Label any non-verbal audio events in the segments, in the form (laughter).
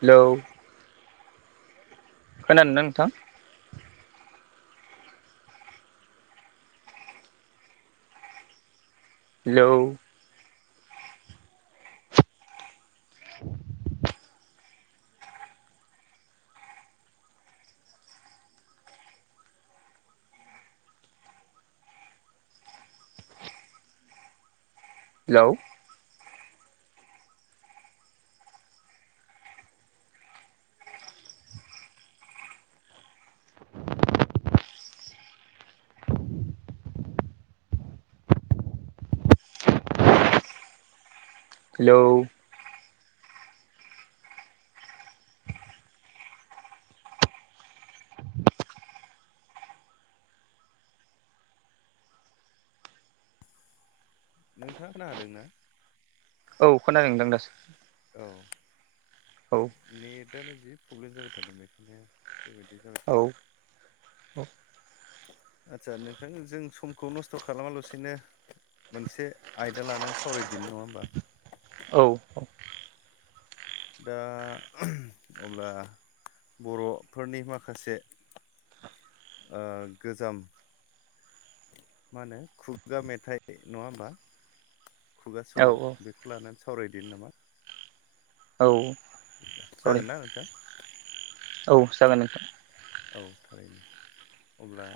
Hello खोनादोंना नोंथां? Hello (inaudible) hello hello नोंथांआ खोना हादों ना? औ खोनादों नोंथां दासो औ औ नेटआनो जि प्रब्लेम जाबाय थादों बेनिखायनो बेबायदि जाबाय थादों औ आदसा नोंथां जों समखौ नस्थ' खालामालसनो मोनसे आयदा लानानै सावरायदिनि नंङा होमबा? औ दा ओह अब्ला बर'फोरनि माखासे ओ गोजाम मा होनो खुगा मेथाइ नंङा होमबा? खुगा औ सल' बेखौ लानानै सावरायदोनि नडा होमबा औ जा सरि जागोनना नोंथां? औ जागोन नोंथां औ थारैनो अब्ला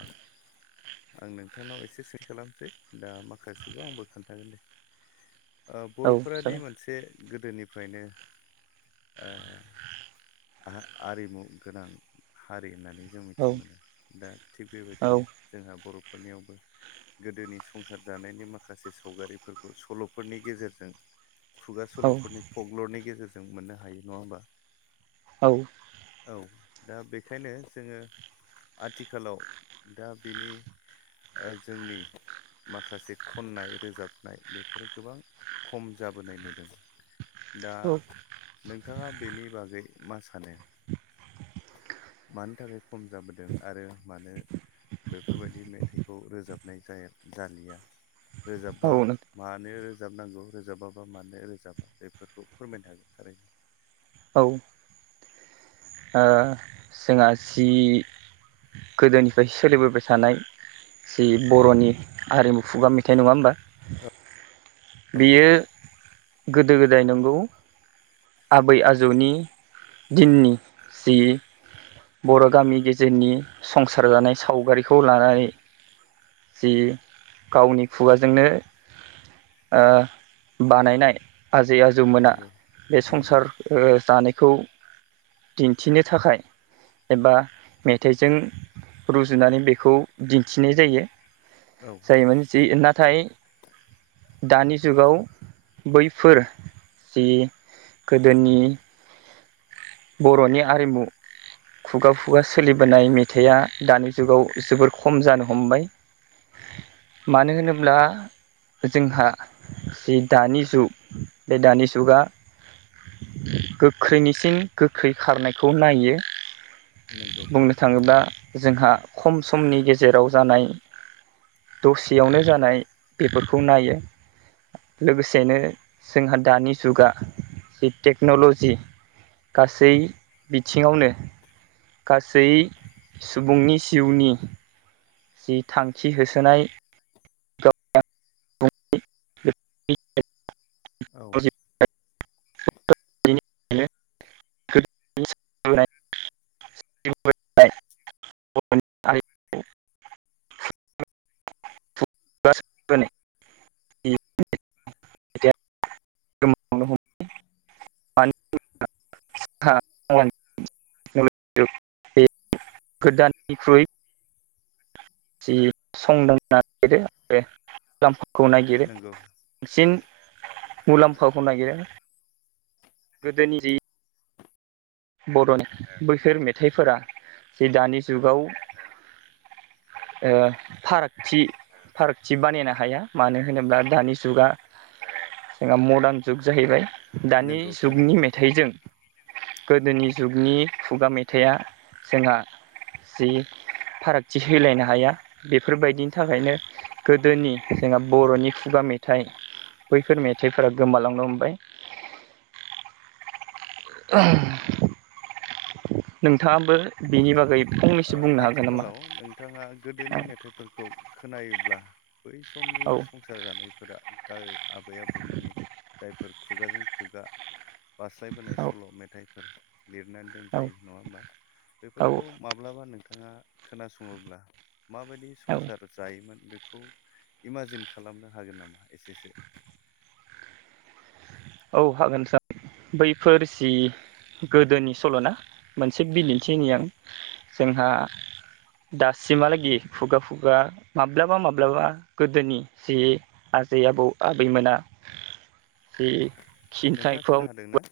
आं नोंथांनाव एसे से खालामनोसै दा माखासेखौ आंबो खोन्थागोन दे ओ औ बर'फोरानि जागोन मोनसे गोदोनिफ्रायनो ओह आं आरिमु गोनां हारि होननानै जों औ मिथि मोनो दा थिग औ बेबायदिनो जोंहा बर'फोरनिआवबो गोदोनि संसार जानायनि माखासे सावगारिफोरखौ सल'फोरनि गेजेरजों खुगा औ औ सल'फोरनि प्कलर'नि गेजेरजों मोननो हायो नंङा होमबा? औ औ औ दा बेखायनो जोङो आथिखालाव दा बिनि ओ जोंनि माखासे खननाय रोजाबनाय बेफोरो गोबां खम जाबोनाय नुदों दा नोंथांआ बेनि बागै मा सानो? मानो थाखाय खम जाबोदों आरो मानो? बेफोरबायदि मेथाइखौ रोजाबनाय जाया जालिया नोंथां औ रोजाबबा मानो रोजाबनांगौ रोजाबाबा मानो रोजाबा बेफोरखौ फोरमायनो हागोन थारैनो। ओ जोंहा जि गोदोनिफ्राय सोलिबोबाय थानाय जि बर'नि हारिमु खुगा मेथाइ नङा होमबा? औ बियो गोदो गोदाय नंगौ। आबै आजौनि दिननि जि बर' गामि गेजेरनि संसार जानाय सावगारिखौ लानानै जि गावनि खुगाजोंनो ओ बानायनाय आजै आजौमोना नंगौ बे नंगौ संसार ओ जानायखौ दिन्थिनो थाखाय एबा मेथाइजों रुजुनानै बेखौ दिन्थिनाय जायो। औ जायोमोन जि नाथाय दानि जुगाव बैफोर जि‌ गोदोनि बर'नि आरिमु। खुगा खुगा सोलिबोनाय मेथाइआ दानि जुगाव जोबोर खम जानो हमबाय। मानो होनोब्ला जोंहा जि दानि जुग बे दानि जुगा गोख्रैनिसिम गोख्रै खारनायखौ नायो। नोंगौ। बुंनो थाङोब्ला जोंहा खम समनि गेजेराव जानाय दसेयावनो जानाय बेफोरखौ नायो। लोगोसेनो जोंहा दानि जुगा जि टेक्न'ल'जि गासै बिथिङावनो गासै सुबुंनि जिउनि जि थांखि होसोनाय गाव औ (unintelligible) (unintelligible) (unintelligible) (unintelligible) (unintelligible) (unintelligible) बे गोदाननिख्रुइ (unintelligible) दामखौ नागिरो नंगौ बांसिन मुलाम्फाखौ नागिरो गोदोनि जि बरनि बैफोर मेथाइफोरा जे दानि जुगाव ओ फारागथि फारागथि बानायनो हाया मानो होनोब्ला दानि जुगा जोंहा मदार्न जुग जाहैबाय दानि नंगौ जुगनि थारैनो मेथाइजों गोदोनि जुगनि खुगा मेथाइया जोंहा जि फारागथि होलायनो हाया बेफोरबायदिनि थाखायनो गोदोनि जोंहा बर'नि खुगा मेथाइ बैफोर मेथाइफोरा गोमालांनो हमबाय। (unintelligible) नोंथाङाबो बिनि बागै ओ फंनैसो बुंनो हागोन नामा आथिखालाव बिथांआ गोदोनि मेथाइफोरखौ खोनायोब्ला बै समनि औ सं संसार जानायफोरा गा आबै-आबौमोननि जायफोर खुगाजों खुगा बास्लायबोनाय औ सल' मेथाइफोर लिरनानै दोनजायो नङा होमबा। औ बेफोरखौ माब्लाबा नोंथां नोंथाङा खोनासङोब्ला माबायदि औ संसार जायोमोन, बेखौ इमाजिन खालामनो हागोन नामा एसे-एसे औ हागोन सार। बैफोर जि गोदोनि सल'ना, मोनसे बिदिन्थि होनि आं, जोंहा दासिमहालागि खुगा-खुगा माब्लाबा-माब्लाबा गोदोनि जि आजै आबौ-आबैमोना जि नोंथाङा खिन्थायखौ खोनादों ना?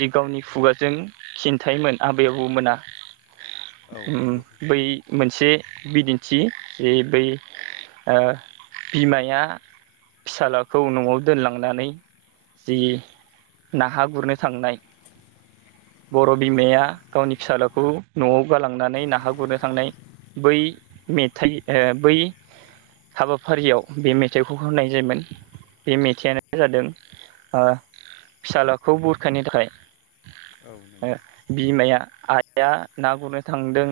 जि गावनि खुगाजों खिन्थायोन आबै आबौमोना। औ उम नंगौ बै मोनसे बिदिन्थि जे बै ओ बिमाया फिसालाखौ न'आव दोनलांनानै जि नाहा गुरनो थांनाय बर' बिमाया गावनि फिसालाखौ न'आव गालांनानै नाहा गुरनो थांनाय। बै मेथाइ आ बै हाबाफारियाव बे मेथाइखौ होनाय जायोन। बे मेथाइआनो जादों औ फिसाालाखौ बुरखायनो थाखाय औ ओ नंगौ। बिमाया आइआ ना गुरनो थांदों,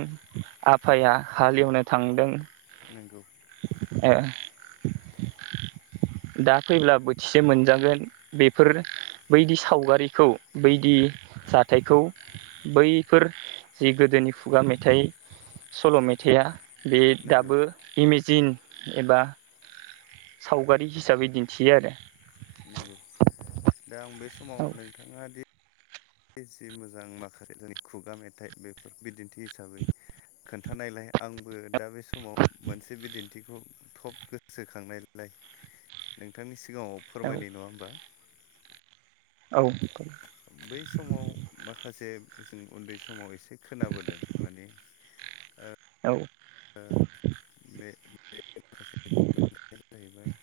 आफाया हालेवनो थांदों, नोंगौ (inaudible) दा फैल्बा बोथिसे मोनजागोन बेफोर बैदि सावगारिखौ बैदि मेथाइखौ बैफोर गोदोनि जि खुगा मेथाइ सल' मेथाइा बे नंगौ दाबो इमेजिन एबा सावगारि हिसाबै दिन्थियो आरो नंगौ दा आं बे समाव नोंथाङा दि दि एसे मोजां माखासे जोंनि खुगा मेथाइ बेफोर बिदिन्थि हिसाबै खोन्थानायलाय आंबो दा बे समाव मोनसे बिदिन्थि थिखौ थब गोसोखांनायलाय नोंथांनि सिगाङाव औ फोरमायनि नङा होमबा औ बै समाव माखासे जों उन्दै समाव एसे खोनाबोदों माने औ ओ (unintelligible) माखासे (unintelligible) (inaudible) (unintelligible) जाहैबाय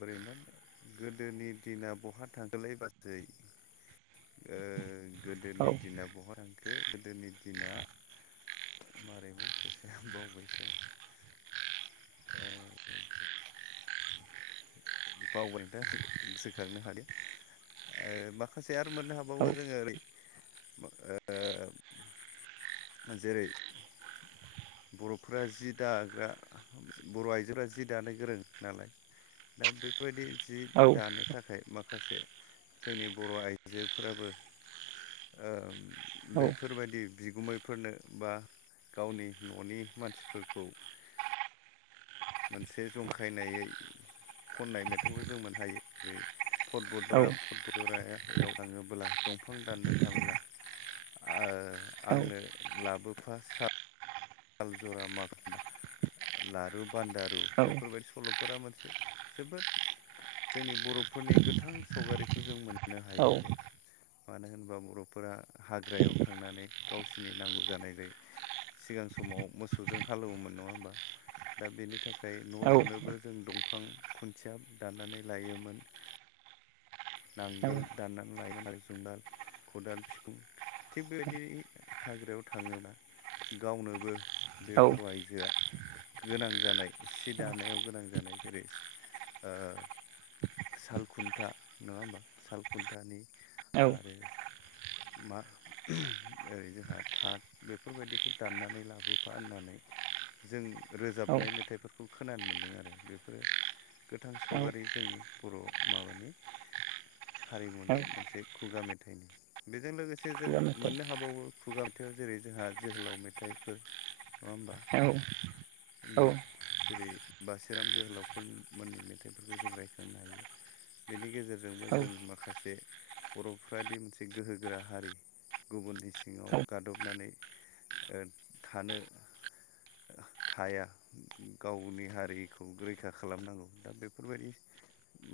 बोरैमोन गोदोनि दिना बहा थांखोलै बाजै ओ औ गोदोनि दिना बहा थांखो खो गोदोनि दिना मारैमोन ससेया बावबायसो ओ बावबाय नोंथां गोसोखांनो हादिया ओ माखासे आरो मोननो हाबावो औ बो जोङो ओरै ओ जेरै बर'फोरा जि दाग्रा बर' आइजोफोरा जि दानो गोरों नालाय दा बेफोरबायदि जि दानो थाखाय माखासे जोंनि बर'आइजोफोराबो ओम औ बैफोरबायदि बिगुमैफोरनो बा गावनि न'नि मानसिफोरखौ मोनसे जंखायनायै खननाय मेथाइखौबो जों मोनहायो जेरै फरबट जरा फरबट जरायाव थाङोब्ला दंफां दाननो थाबोला आह आंनो लाबोफा सा साल जरा माखु जरा लारु बान्दारु औ बेफोरबायदि सल'फोरा मोनसे जोबोद जोंनि बर'फोरनि गोथां सावगारिखौ जों मोननो हायो आरो। मानो होनबा बर'फोरा हाग्रायाव थांनानै गावसिनि नांगौ जानाय जाय सिगां समाव मोसौजों हालौवोमोन नङा होमबा? दा बेनि थाखाय न' लुनोबो जों दंफां खुन्थिया दाननानै लायोमोन। (inaudible) नांगोल दाननानै लायोमोन आरो जुंगाल खदाल बिखुं थिग बेबायदि हाग्रायाव थाङोबा गावनो बो बे बर' आइजोआ गोनां जानाय सि दानायाव गोनां जानाय जेरै ओ सालखुन्था नङा होमबा? सालखुन्थानि आरो मा ओरै जोंहा थाथ बेफोरबायदिखौ दाननानै ला लाबोफा होननानै जों औ रोजाबनाय मेथाइफोरखौ खोनानो मोनदों आरो बेफोरो गोथां सावगारि जोंनि बर' माबानि औ हारिमुनि मोनसे खुगा मेथाइनि। बेजों लोगोसे जों खुगा मेथाइ मोननो हाबावो खुगा मेथायाव जेरै जोंहा जोहोलाव मेथाइफोर औ औ मिद जेरै बासिराम जोहोलावफोर मोननि मेथाइफोरखौ जों रायखांनो हायो। बेनि गेजेरजोंबो औ जों माखासे बर'फ्रादि मोनसे गोहोगोरा हारि गुबुननि सिङाव गादबनानै ओ थानो थाया गावनि हारिखौ रैखा खालामनांगौ दा बेफोरबायदि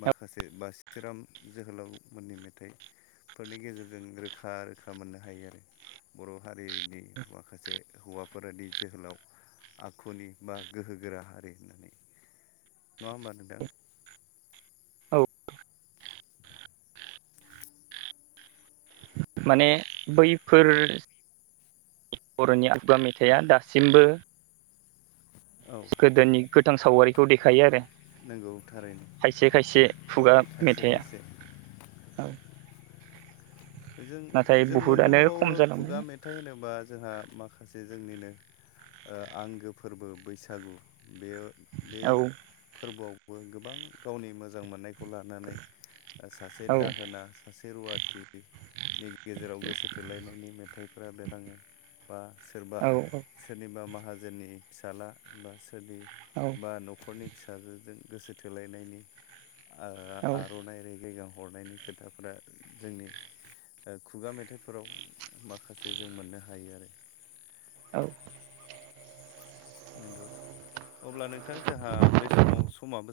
माखासे बासिराम जोहोलाव मोननि मेथाइ फोरनि गेजेरजों रोखा रोखा मोननो हायो आरो बर' हारिनि माखासे हौवाफोरादि जोहोलाव आखुनि बा गोहोगोरा हारि होननानै। नङा होमबा नोंथां? औ माने बैफोर बर'नि आगुया मेथाइआ दासिमबो औ गोदोनि गोथां सावगारिखौ देखायो आरो। नंगौ थारैनो खायसे खायसे खुगा खायसे मेथाइआ। खायसे औ जों नाथाय जों मोननो बुहुदआनो खम हाबावो खुगा जालांबाय मेथाइ होनोबा जोंहा माखासे जोंनिनो ओ आंगो फोरबो बैसागु बेयो बे औ फोरबोआवबो गोबां गावनि मोजां मोननायखौ लानानै ओ सासे औ दाहोना सासे रुवाथि नि गेजेराव गोसो थोलायनायनि मेथाइफोरा बेखाङो। बा सोरबा औ सोरनिबा माहाजोननि फिसाला बा सोरनि औ बा नखरनि फिसाजोजों गोसो थोलायनायनि आ औ आर'नाइ रेगे रेगां हरनायनि खोथाफोरा जोंनि ओ खुगा मेथाइफोराव माखासे जों मोननो हायो आरो। औ नंगौ अब्ला नोंथां जोंहा बे समाव समाबो जा